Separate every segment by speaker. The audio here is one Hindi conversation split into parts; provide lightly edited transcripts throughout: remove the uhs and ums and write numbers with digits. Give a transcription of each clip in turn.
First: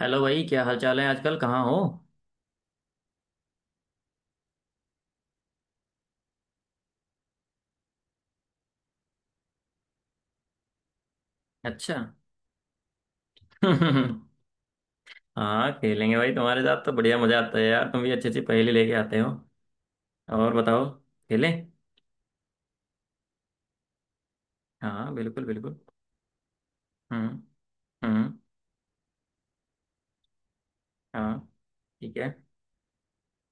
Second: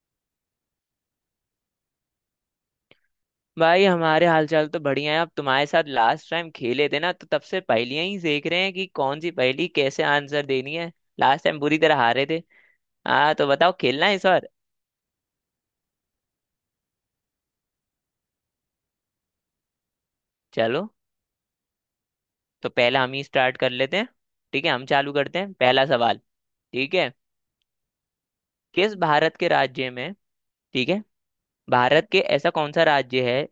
Speaker 1: हेलो भाई, क्या हाल चाल है? आजकल कहाँ हो?
Speaker 2: भाई हमारे हालचाल तो बढ़िया है। अब तुम्हारे साथ लास्ट टाइम खेले थे ना, तो तब से पहेलियां ही देख रहे हैं कि कौन सी पहेली कैसे आंसर देनी है। लास्ट टाइम बुरी तरह
Speaker 1: अच्छा।
Speaker 2: हारे थे। हाँ, तो बताओ, खेलना है इस बार?
Speaker 1: हाँ, खेलेंगे भाई। तुम्हारे साथ तो बढ़िया मजा आता है यार, तुम भी अच्छी अच्छी पहेली लेके आते हो। और बताओ।
Speaker 2: चलो,
Speaker 1: खेलें।
Speaker 2: तो पहला हम ही स्टार्ट कर लेते हैं। ठीक है, हम
Speaker 1: हाँ,
Speaker 2: चालू करते
Speaker 1: बिल्कुल
Speaker 2: हैं
Speaker 1: बिल्कुल।
Speaker 2: पहला सवाल। ठीक है,
Speaker 1: हम्म। हम्म।
Speaker 2: किस भारत के राज्य में। ठीक है,
Speaker 1: हाँ।
Speaker 2: भारत
Speaker 1: ठीक
Speaker 2: के
Speaker 1: है।
Speaker 2: ऐसा कौन सा राज्य है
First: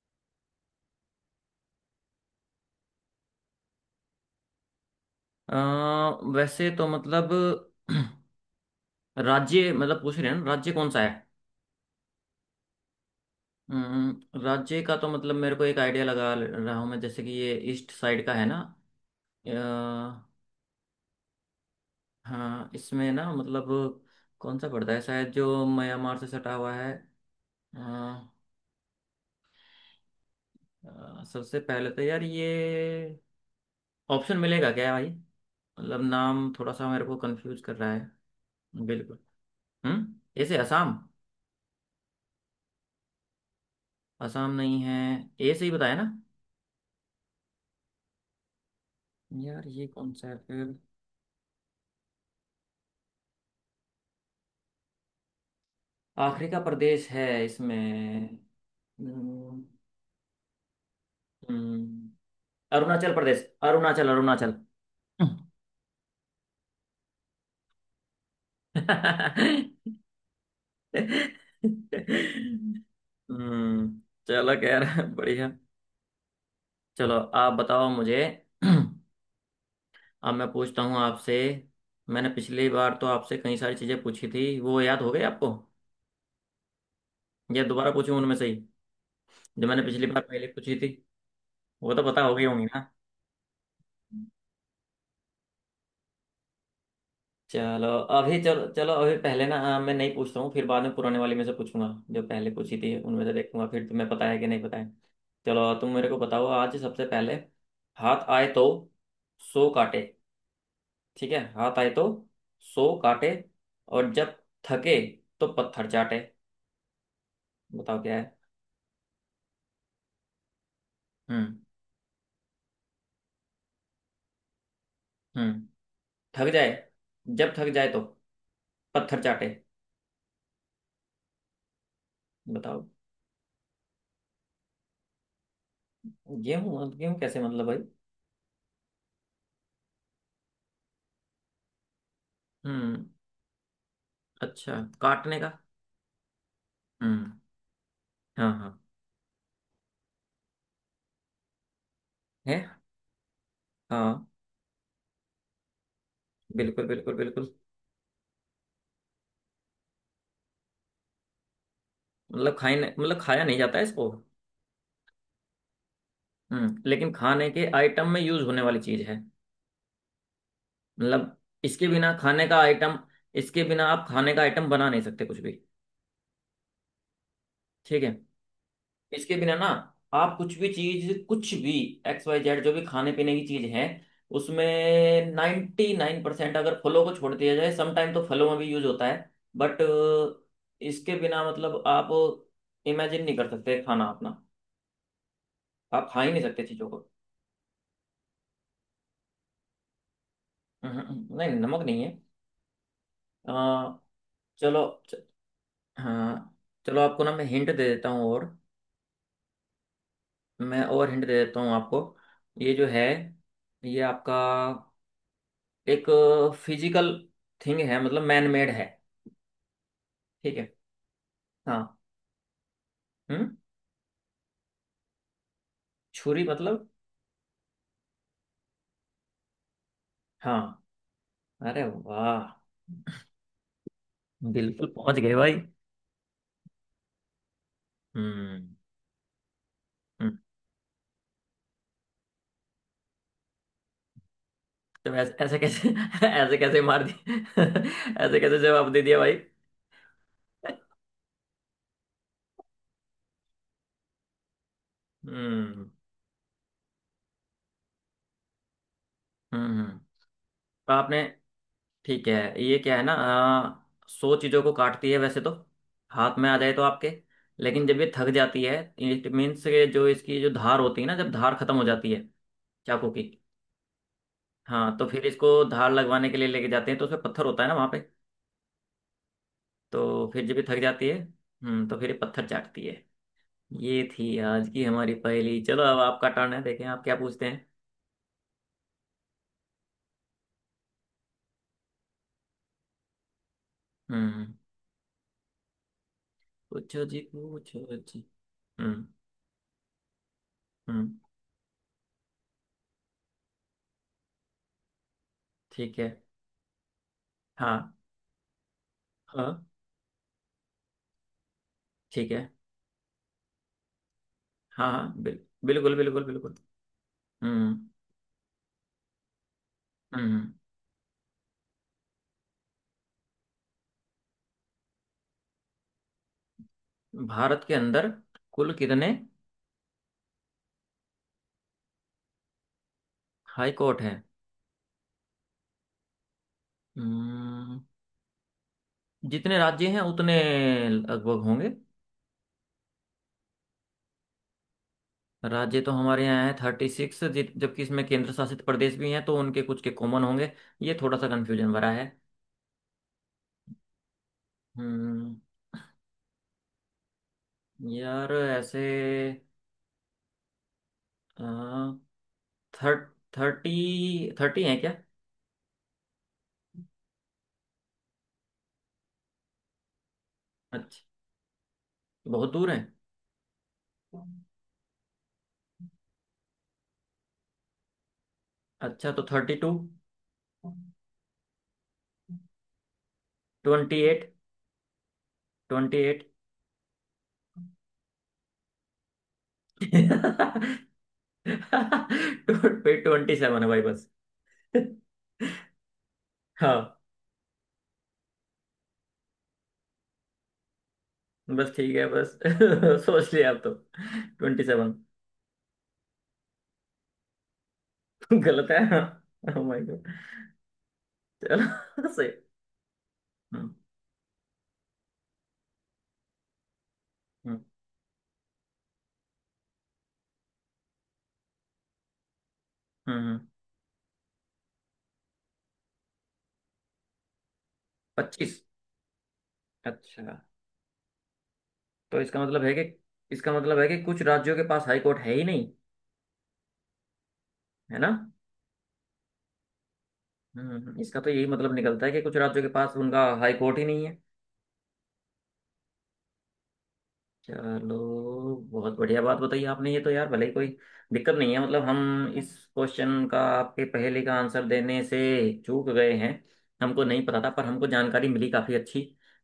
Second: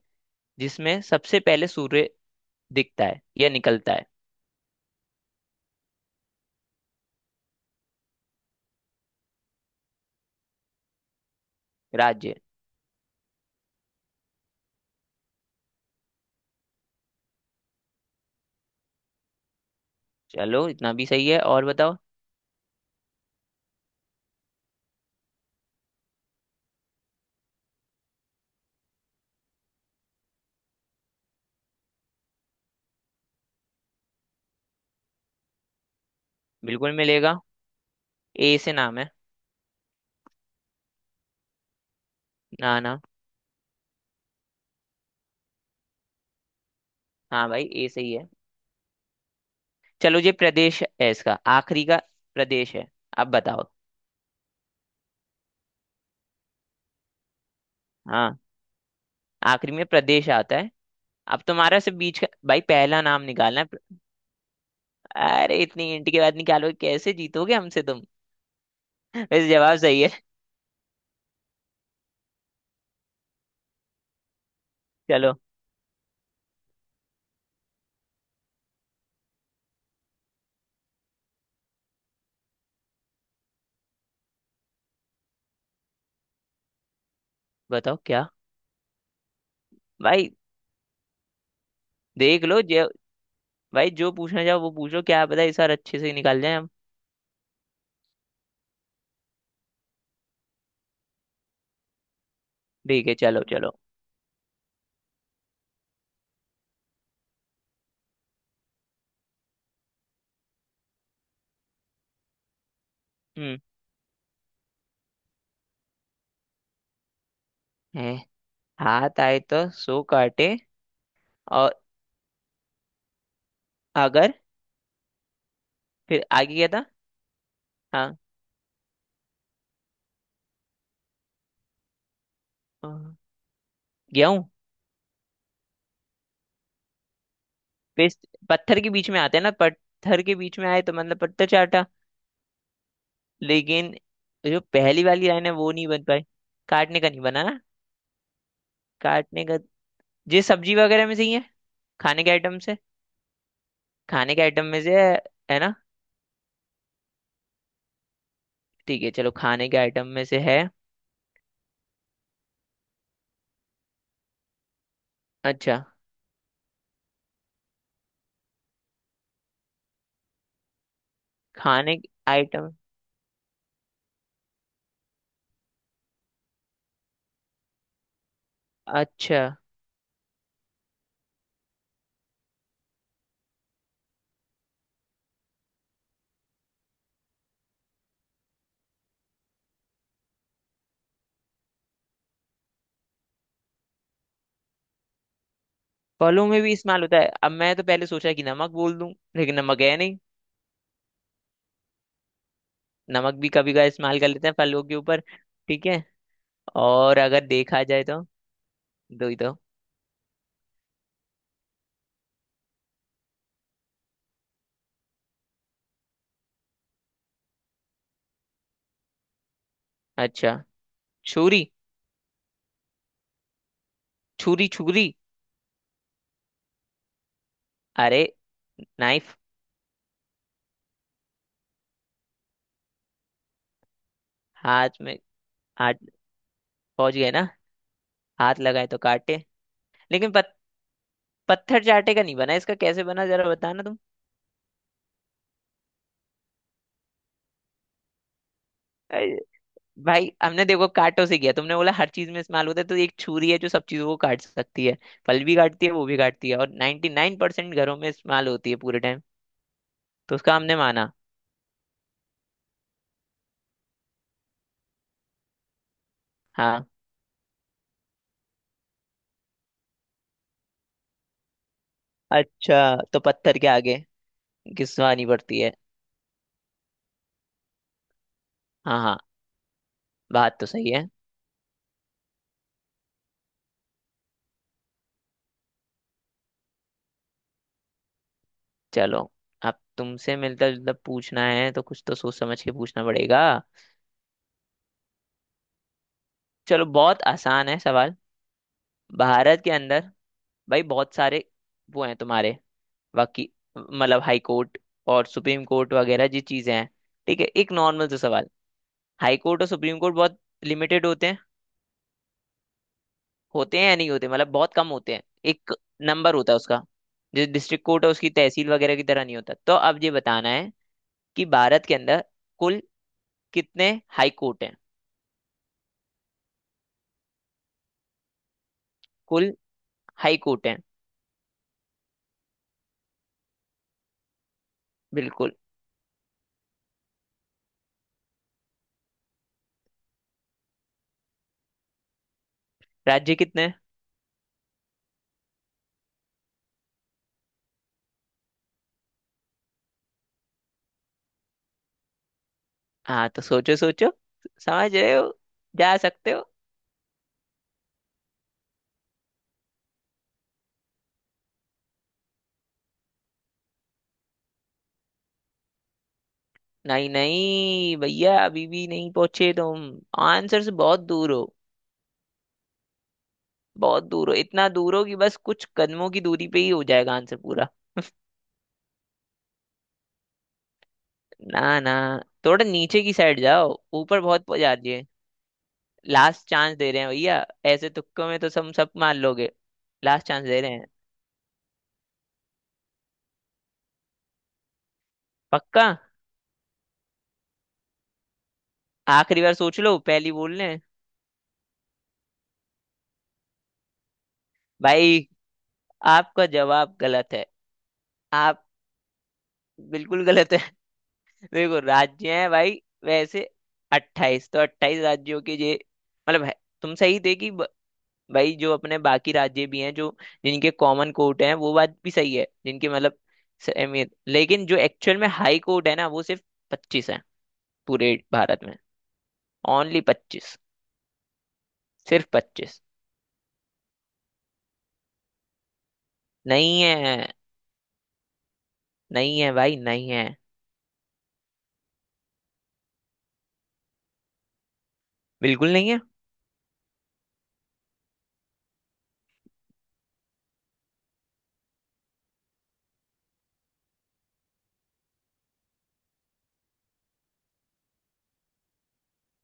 Speaker 2: जिसमें सबसे पहले सूर्य दिखता है या निकलता है?
Speaker 1: अ, वैसे तो मतलब राज्य मतलब पूछ रहे हैं ना, राज्य कौन सा है?
Speaker 2: राज्य।
Speaker 1: राज्य का तो मतलब मेरे को एक आइडिया लगा, ले रहा हूँ मैं, जैसे कि ये ईस्ट साइड का है ना।
Speaker 2: चलो, इतना भी सही है, और बताओ।
Speaker 1: हाँ, इसमें ना मतलब कौन सा पड़ता है, शायद जो म्यांमार से सटा हुआ है। हाँ। सबसे पहले तो यार ये, ऑप्शन मिलेगा क्या भाई? मतलब नाम थोड़ा सा
Speaker 2: बिल्कुल
Speaker 1: मेरे को
Speaker 2: मिलेगा।
Speaker 1: कंफ्यूज कर रहा है।
Speaker 2: ए से नाम है।
Speaker 1: बिल्कुल। हम्म, ऐसे असम।
Speaker 2: ना ना।
Speaker 1: असम नहीं है? ए से ही बताया ना।
Speaker 2: हाँ भाई, ए सही है।
Speaker 1: यार ये कौन
Speaker 2: चलो,
Speaker 1: सा
Speaker 2: ये
Speaker 1: है फिर?
Speaker 2: प्रदेश है, इसका आखिरी का प्रदेश है। अब बताओ।
Speaker 1: आखिरी का प्रदेश है
Speaker 2: हाँ।
Speaker 1: इसमें? हम्म।
Speaker 2: आखिरी में प्रदेश आता है। अब तुम्हारा सिर्फ
Speaker 1: हम्म।
Speaker 2: बीच का भाई पहला
Speaker 1: अरुणाचल
Speaker 2: नाम
Speaker 1: प्रदेश।
Speaker 2: निकालना है।
Speaker 1: अरुणाचल, अरुणाचल।
Speaker 2: अरे, इतनी इंट के बाद निकालो, कैसे जीतोगे हमसे तुम। वैसे जवाब सही है।
Speaker 1: हम्म। चलो खैर,
Speaker 2: चलो।
Speaker 1: बढ़िया। चलो आप बताओ मुझे। अब मैं पूछता हूँ आपसे। मैंने पिछली बार तो आपसे कई सारी चीज़ें पूछी थी, वो याद हो गई आपको, या दोबारा
Speaker 2: बताओ
Speaker 1: पूछूं
Speaker 2: क्या
Speaker 1: उनमें से ही? जो मैंने पिछली बार
Speaker 2: भाई।
Speaker 1: पहले पूछी थी, वो तो पता हो
Speaker 2: देख
Speaker 1: गई
Speaker 2: लो
Speaker 1: होंगी
Speaker 2: जो।
Speaker 1: ना?
Speaker 2: भाई जो पूछना चाहो वो पूछो, क्या पता इस बार अच्छे से निकाल जाए हम।
Speaker 1: चलो अभी, चलो चलो अभी पहले ना, मैं नहीं पूछता हूँ, फिर बाद में पुराने वाले में से पूछूंगा। जो पहले पूछी थी
Speaker 2: ठीक है,
Speaker 1: उनमें से
Speaker 2: चलो
Speaker 1: देखूंगा,
Speaker 2: चलो।
Speaker 1: फिर तुम्हें पता है कि नहीं पता है। चलो तुम मेरे को बताओ आज सबसे पहले। हाथ आए तो सो काटे। ठीक है, हाथ आए तो सो काटे,
Speaker 2: हम्म।
Speaker 1: और जब थके तो पत्थर चाटे। बताओ
Speaker 2: है।
Speaker 1: क्या है।
Speaker 2: हाथ आए तो सो काटे।
Speaker 1: हम्म।
Speaker 2: और अगर
Speaker 1: हम्म।
Speaker 2: फिर
Speaker 1: थक
Speaker 2: आगे क्या
Speaker 1: जाए,
Speaker 2: था।
Speaker 1: जब थक जाए तो
Speaker 2: हाँ।
Speaker 1: पत्थर चाटे। बताओ।
Speaker 2: गेहूं।
Speaker 1: गेहूं? गेहूं कैसे मतलब भाई?
Speaker 2: पेस्ट पत्थर के बीच में आते हैं ना, पत्थर के बीच में आए तो मतलब पत्थर चाटा।
Speaker 1: हम्म,
Speaker 2: लेकिन जो
Speaker 1: अच्छा,
Speaker 2: पहली वाली
Speaker 1: काटने
Speaker 2: लाइन
Speaker 1: का।
Speaker 2: है वो नहीं बन पाई। काटने का नहीं
Speaker 1: हम्म।
Speaker 2: बना ना।
Speaker 1: हाँ, हाँ।
Speaker 2: काटने का। ये सब्जी वगैरह में से ही है। खाने के
Speaker 1: है।
Speaker 2: आइटम से।
Speaker 1: हाँ,
Speaker 2: खाने के आइटम में से है ना।
Speaker 1: बिल्कुल बिल्कुल बिल्कुल।
Speaker 2: ठीक है, चलो खाने के आइटम में से है।
Speaker 1: मतलब खाने मतलब, खाया नहीं जाता है इसको।
Speaker 2: अच्छा।
Speaker 1: हम्म, लेकिन खाने के आइटम में यूज होने वाली चीज है मतलब। इसके
Speaker 2: खाने के
Speaker 1: बिना खाने का
Speaker 2: आइटम।
Speaker 1: आइटम इसके बिना आप खाने का आइटम बना नहीं सकते कुछ भी। ठीक है। इसके
Speaker 2: अच्छा।
Speaker 1: बिना ना, आप कुछ भी चीज, कुछ भी एक्स वाई जेड जो भी खाने पीने की चीज है, उसमें 99%, अगर फलों को छोड़ दिया जाए समटाइम तो फलों में भी यूज होता है। बट इसके बिना मतलब, आप इमेजिन नहीं कर सकते खाना अपना, आप खा ही नहीं
Speaker 2: फलों में
Speaker 1: सकते
Speaker 2: भी
Speaker 1: चीजों
Speaker 2: इस्तेमाल
Speaker 1: को।
Speaker 2: होता है। अब मैं तो पहले सोचा कि नमक बोल दूं, लेकिन नमक है नहीं।
Speaker 1: हम्म। हम्म। नहीं, नमक नहीं है।
Speaker 2: नमक भी
Speaker 1: अ,
Speaker 2: कभी का इस्तेमाल कर लेते हैं
Speaker 1: चलो,
Speaker 2: फलों के
Speaker 1: च,
Speaker 2: ऊपर। ठीक है,
Speaker 1: हाँ, चलो
Speaker 2: और
Speaker 1: आपको ना मैं
Speaker 2: अगर
Speaker 1: हिंट दे
Speaker 2: देखा जाए
Speaker 1: देता
Speaker 2: तो
Speaker 1: हूँ, और
Speaker 2: दो ही तो।
Speaker 1: मैं और हिंट दे देता हूँ आपको। ये जो है, ये आपका एक फिजिकल थिंग है मतलब, मैन मेड है।
Speaker 2: अच्छा।
Speaker 1: ठीक है।
Speaker 2: छुरी
Speaker 1: हाँ। हम्म।
Speaker 2: छुरी छुरी।
Speaker 1: छुरी मतलब?
Speaker 2: अरे, नाइफ।
Speaker 1: हाँ, अरे वाह, बिल्कुल
Speaker 2: हाथ में।
Speaker 1: पहुंच गए भाई।
Speaker 2: हाथ। पहुंच गए ना। हाथ
Speaker 1: हम्म।
Speaker 2: लगाए तो काटे। लेकिन
Speaker 1: हम्म।
Speaker 2: पत्थर चाटे का नहीं बना, इसका कैसे बना जरा बताना तुम।
Speaker 1: तो ऐसे, ऐसे कैसे, ऐसे कैसे मार दी? ऐसे कैसे जवाब दे दिया
Speaker 2: अरे
Speaker 1: भाई?
Speaker 2: भाई, हमने देखो काटों से किया, तुमने बोला हर चीज में इस्तेमाल होता है, तो एक छुरी है जो सब चीजों को काट सकती है। फल भी काटती
Speaker 1: हम्म।
Speaker 2: है, वो भी काटती है, और 99% घरों में इस्तेमाल होती है पूरे टाइम।
Speaker 1: हम्म। हम्म।
Speaker 2: तो उसका हमने
Speaker 1: तो
Speaker 2: माना।
Speaker 1: आपने, ठीक है ये क्या है ना सो चीजों को काटती है वैसे तो, हाथ में आ जाए तो
Speaker 2: हाँ।
Speaker 1: आपके, लेकिन जब ये थक जाती है, इट मीन्स के जो इसकी जो धार होती है ना, जब धार खत्म हो जाती है।
Speaker 2: अच्छा,
Speaker 1: चाकू
Speaker 2: तो
Speaker 1: की।
Speaker 2: पत्थर के आगे
Speaker 1: हाँ, तो फिर
Speaker 2: घिसवानी
Speaker 1: इसको
Speaker 2: पड़ती है।
Speaker 1: धार लगवाने के लिए लेके जाते हैं, तो उसमें पत्थर होता है ना वहाँ पे।
Speaker 2: हाँ हाँ।
Speaker 1: तो फिर जब
Speaker 2: बात
Speaker 1: ये
Speaker 2: तो
Speaker 1: थक
Speaker 2: सही है।
Speaker 1: जाती है तो फिर ये पत्थर चाटती है। ये थी आज की हमारी पहेली। चलो अब आपका टर्न है, देखें आप क्या पूछते हैं।
Speaker 2: चलो, अब तुमसे मिलता जुलता पूछना है, तो कुछ तो सोच समझ के पूछना पड़ेगा।
Speaker 1: हम्म।
Speaker 2: चलो,
Speaker 1: पूछो जी,
Speaker 2: बहुत आसान है
Speaker 1: पूछो
Speaker 2: सवाल।
Speaker 1: जी। हम्म।
Speaker 2: भारत के अंदर भाई बहुत
Speaker 1: हम्म।
Speaker 2: सारे वो हैं तुम्हारे, वकी मतलब हाई कोर्ट और सुप्रीम कोर्ट
Speaker 1: ठीक है।
Speaker 2: वगैरह जी चीजें हैं। ठीक है, एक
Speaker 1: हाँ।
Speaker 2: नॉर्मल सा सवाल। हाई कोर्ट
Speaker 1: हाँ।
Speaker 2: और सुप्रीम कोर्ट बहुत लिमिटेड होते हैं।
Speaker 1: ठीक है।
Speaker 2: होते हैं या नहीं होते, मतलब बहुत कम
Speaker 1: हाँ।
Speaker 2: होते
Speaker 1: हाँ,
Speaker 2: हैं। एक
Speaker 1: बिल्कुल बिल्कुल
Speaker 2: नंबर होता
Speaker 1: बिल्कुल।
Speaker 2: है उसका, जो डिस्ट्रिक्ट
Speaker 1: हम्म।
Speaker 2: कोर्ट है उसकी तहसील वगैरह की तरह नहीं होता। तो अब ये बताना
Speaker 1: हम्म।
Speaker 2: है कि भारत के अंदर कुल कितने हाई कोर्ट हैं।
Speaker 1: भारत के अंदर कुल कितने
Speaker 2: कुल हाई कोर्ट है।
Speaker 1: हाई कोर्ट हैं?
Speaker 2: बिल्कुल।
Speaker 1: हम्म, जितने राज्य हैं उतने लगभग होंगे।
Speaker 2: राज्य कितने हैं?
Speaker 1: राज्य तो हमारे यहाँ है 36, जबकि इसमें केंद्र शासित प्रदेश भी हैं तो उनके कुछ के कॉमन होंगे। ये थोड़ा सा कंफ्यूजन भरा है।
Speaker 2: हाँ, तो सोचो सोचो, समझ रहे हो,
Speaker 1: हम्म।
Speaker 2: जा सकते हो।
Speaker 1: यार ऐसे थर्ट थर्टी थर्टी हैं क्या?
Speaker 2: नहीं नहीं भैया, अभी भी नहीं पहुंचे तुम। आंसर से बहुत
Speaker 1: अच्छा,
Speaker 2: दूर हो।
Speaker 1: बहुत दूर है?
Speaker 2: बहुत दूर हो, इतना दूर हो कि बस कुछ कदमों की दूरी पे ही हो जाएगा आंसर पूरा।
Speaker 1: अच्छा तो 32।
Speaker 2: ना ना, थोड़ा नीचे की साइड जाओ,
Speaker 1: ट्वेंटी
Speaker 2: ऊपर
Speaker 1: एट
Speaker 2: बहुत जा रही है।
Speaker 1: 28।
Speaker 2: लास्ट चांस दे रहे हैं भैया, ऐसे तुक्कों में तो सब सब मान लोगे। लास्ट चांस दे रहे हैं।
Speaker 1: 27 है भाई बस।
Speaker 2: पक्का?
Speaker 1: हाँ।
Speaker 2: आखिरी बार सोच लो, पहली बोल रहे हैं।
Speaker 1: बस ठीक है बस, सोच लिया आप तो। 27।
Speaker 2: भाई, आपका जवाब गलत है। आप
Speaker 1: गलत है? Oh my God.
Speaker 2: बिल्कुल गलत है। देखो,
Speaker 1: चलो सही।
Speaker 2: राज्य हैं भाई वैसे
Speaker 1: हम्म।
Speaker 2: 28, तो 28 राज्यों के ये मतलब है। तुम सही थे कि
Speaker 1: हम्म।
Speaker 2: भाई, जो अपने बाकी राज्य भी हैं, जो जिनके कॉमन कोर्ट हैं वो बात भी सही है। जिनके मतलब
Speaker 1: हम्म। हम्म।
Speaker 2: अहमियत। लेकिन जो एक्चुअल में हाई कोर्ट है ना, वो सिर्फ 25 है पूरे
Speaker 1: 25?
Speaker 2: भारत में। ओनली
Speaker 1: अच्छा।
Speaker 2: 25।
Speaker 1: तो
Speaker 2: सिर्फ
Speaker 1: इसका मतलब है
Speaker 2: 25।
Speaker 1: कि इसका मतलब है कि कुछ राज्यों के पास हाई कोर्ट है ही नहीं,
Speaker 2: नहीं है,
Speaker 1: है ना?
Speaker 2: नहीं है भाई नहीं है।
Speaker 1: हम्म। हम्म। हम्म। इसका तो यही मतलब निकलता है कि कुछ राज्यों के पास उनका हाई कोर्ट ही नहीं है।
Speaker 2: बिल्कुल नहीं है।
Speaker 1: चलो बहुत बढ़िया बात बताई आपने ये तो यार, भले ही कोई दिक्कत नहीं है मतलब, हम इस क्वेश्चन का आपके पहले का आंसर देने से चूक गए हैं। हमको नहीं पता था, पर हमको जानकारी मिली काफ़ी अच्छी,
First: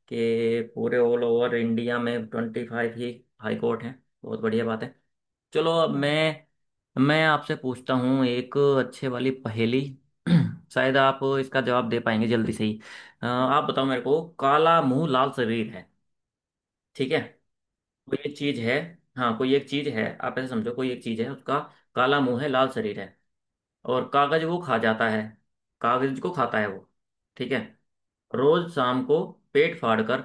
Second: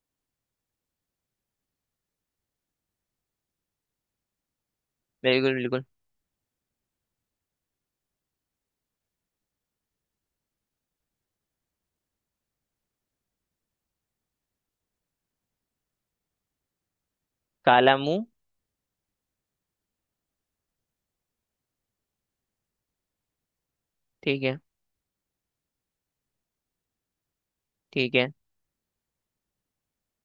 Speaker 1: कि पूरे ऑल ओवर इंडिया में 25 ही हाई कोर्ट हैं। बहुत बढ़िया बात है।
Speaker 2: बिल्कुल
Speaker 1: चलो
Speaker 2: बिल्कुल।
Speaker 1: अब मैं आपसे पूछता हूँ एक अच्छे वाली पहेली। शायद आप इसका जवाब दे पाएंगे जल्दी से ही। आप बताओ मेरे को, काला मुंह लाल शरीर है, ठीक है।
Speaker 2: काला
Speaker 1: कोई
Speaker 2: मुंह।
Speaker 1: एक चीज है। हाँ, कोई एक चीज है, आप ऐसे समझो कोई एक चीज है, उसका काला मुंह है, लाल शरीर है, और कागज
Speaker 2: ठीक
Speaker 1: वो
Speaker 2: है।
Speaker 1: खा जाता है। कागज को खाता है वो। ठीक है।
Speaker 2: ठीक है।
Speaker 1: रोज शाम को पेट फाड़कर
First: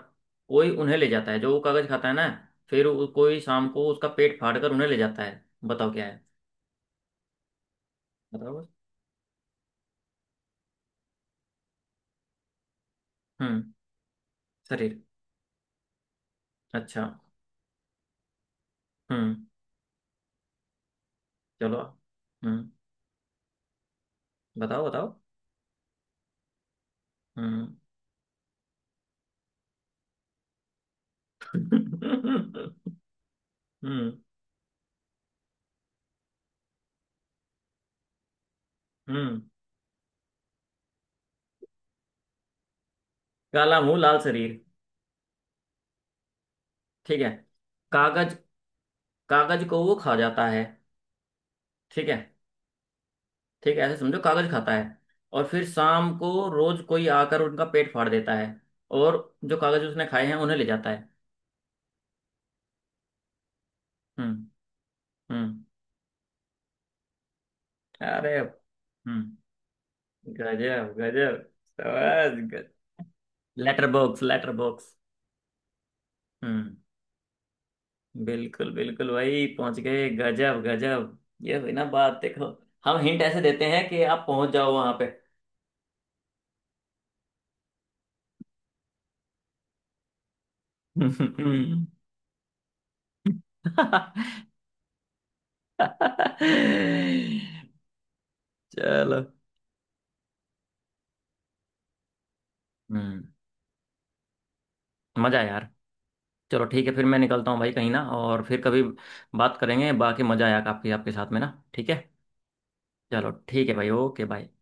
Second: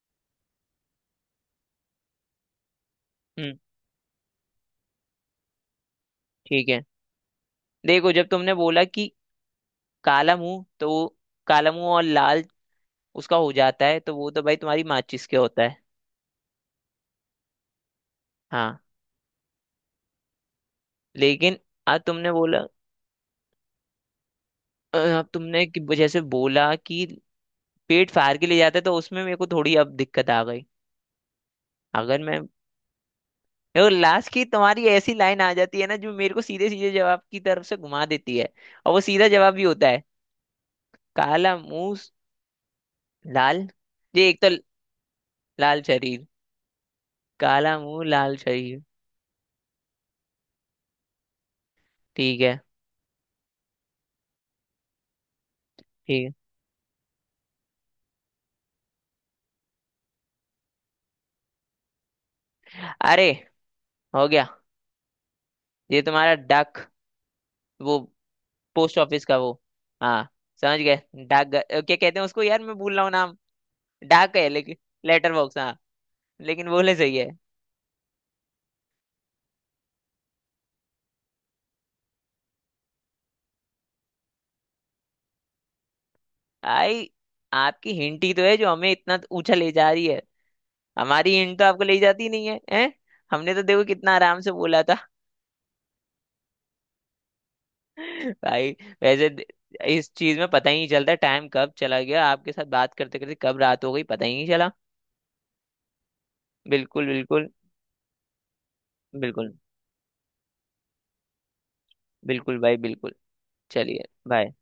Speaker 1: कोई उन्हें ले जाता है, जो वो कागज खाता है ना। फिर कोई
Speaker 2: हम्म।
Speaker 1: शाम को उसका पेट फाड़कर उन्हें ले जाता है। बताओ क्या है।
Speaker 2: ठीक है, देखो जब तुमने
Speaker 1: बताओ बस।
Speaker 2: बोला कि काला मुंह, तो वो काला मुंह और लाल उसका हो
Speaker 1: हम्म।
Speaker 2: जाता है, तो वो तो भाई तुम्हारी
Speaker 1: शरीर।
Speaker 2: माचिस के होता है।
Speaker 1: अच्छा।
Speaker 2: हाँ।
Speaker 1: हम्म।
Speaker 2: लेकिन
Speaker 1: चलो।
Speaker 2: अब तुमने बोला
Speaker 1: हम्म। बताओ बताओ।
Speaker 2: अब तुमने कि जैसे बोला कि
Speaker 1: हम्म।
Speaker 2: पेट फाड़ के ले जाते, तो उसमें मेरे को थोड़ी अब दिक्कत आ गई। अगर मैं, और
Speaker 1: हम्म।
Speaker 2: लास्ट की तुम्हारी ऐसी लाइन आ जाती है ना, जो मेरे को सीधे सीधे जवाब की तरफ से घुमा देती है, और वो सीधा
Speaker 1: हम्म।
Speaker 2: जवाब भी होता है। काला मुंह, लाल।
Speaker 1: काला मुंह लाल
Speaker 2: ये एक तो
Speaker 1: शरीर?
Speaker 2: लाल शरीर।
Speaker 1: ठीक है।
Speaker 2: काला मुंह
Speaker 1: कागज?
Speaker 2: लाल शरीर।
Speaker 1: कागज को वो खा जाता है। ठीक है।
Speaker 2: ठीक है।
Speaker 1: ठीक है, ऐसे समझो कागज खाता है, और फिर शाम को
Speaker 2: ठीक
Speaker 1: रोज कोई आकर उनका पेट फाड़ देता है, और जो कागज उसने खाए हैं उन्हें ले जाता है।
Speaker 2: है। अरे, हो
Speaker 1: हम्म।
Speaker 2: गया।
Speaker 1: हम्म।
Speaker 2: ये तुम्हारा डक वो
Speaker 1: अरे।
Speaker 2: पोस्ट ऑफिस
Speaker 1: हम्म।
Speaker 2: का वो। हाँ। समझ
Speaker 1: गजब
Speaker 2: गए।
Speaker 1: गजब।
Speaker 2: डाक क्या कहते हैं उसको,
Speaker 1: समझ
Speaker 2: यार
Speaker 1: गज
Speaker 2: मैं भूल रहा हूँ नाम।
Speaker 1: लेटर बॉक्स,
Speaker 2: डाक है
Speaker 1: लेटर
Speaker 2: लेकिन।
Speaker 1: बॉक्स।
Speaker 2: Letter box. हाँ, लेकिन
Speaker 1: हम्म।
Speaker 2: बोले सही है।
Speaker 1: बिल्कुल बिल्कुल भाई, पहुंच गए, गजब गजब। ये हुई ना बात, देखो। हम हिंट ऐसे देते हैं कि आप पहुंच जाओ वहां पे।
Speaker 2: आई, आपकी हिंट ही तो है जो हमें इतना ऊंचा ले जा रही है। हमारी हिंट तो आपको ले जाती नहीं है, हैं? हमने तो देखो कितना आराम से बोला था। भाई,
Speaker 1: चलो।
Speaker 2: वैसे इस चीज में पता ही नहीं चलता, टाइम कब चला गया, आपके साथ बात करते
Speaker 1: हम्म।
Speaker 2: करते कब रात हो गई पता ही नहीं चला।
Speaker 1: मजा आया यार। चलो ठीक है फिर,
Speaker 2: बिल्कुल
Speaker 1: मैं
Speaker 2: बिल्कुल।
Speaker 1: निकलता हूँ भाई कहीं ना, और फिर कभी
Speaker 2: बिल्कुल।
Speaker 1: बात करेंगे। बाकी मजा आया काफी आपके साथ में ना, ठीक है।
Speaker 2: बिल्कुल भाई बिल्कुल।
Speaker 1: चलो ठीक है भाई,
Speaker 2: चलिए,
Speaker 1: ओके बाय।
Speaker 2: बाय।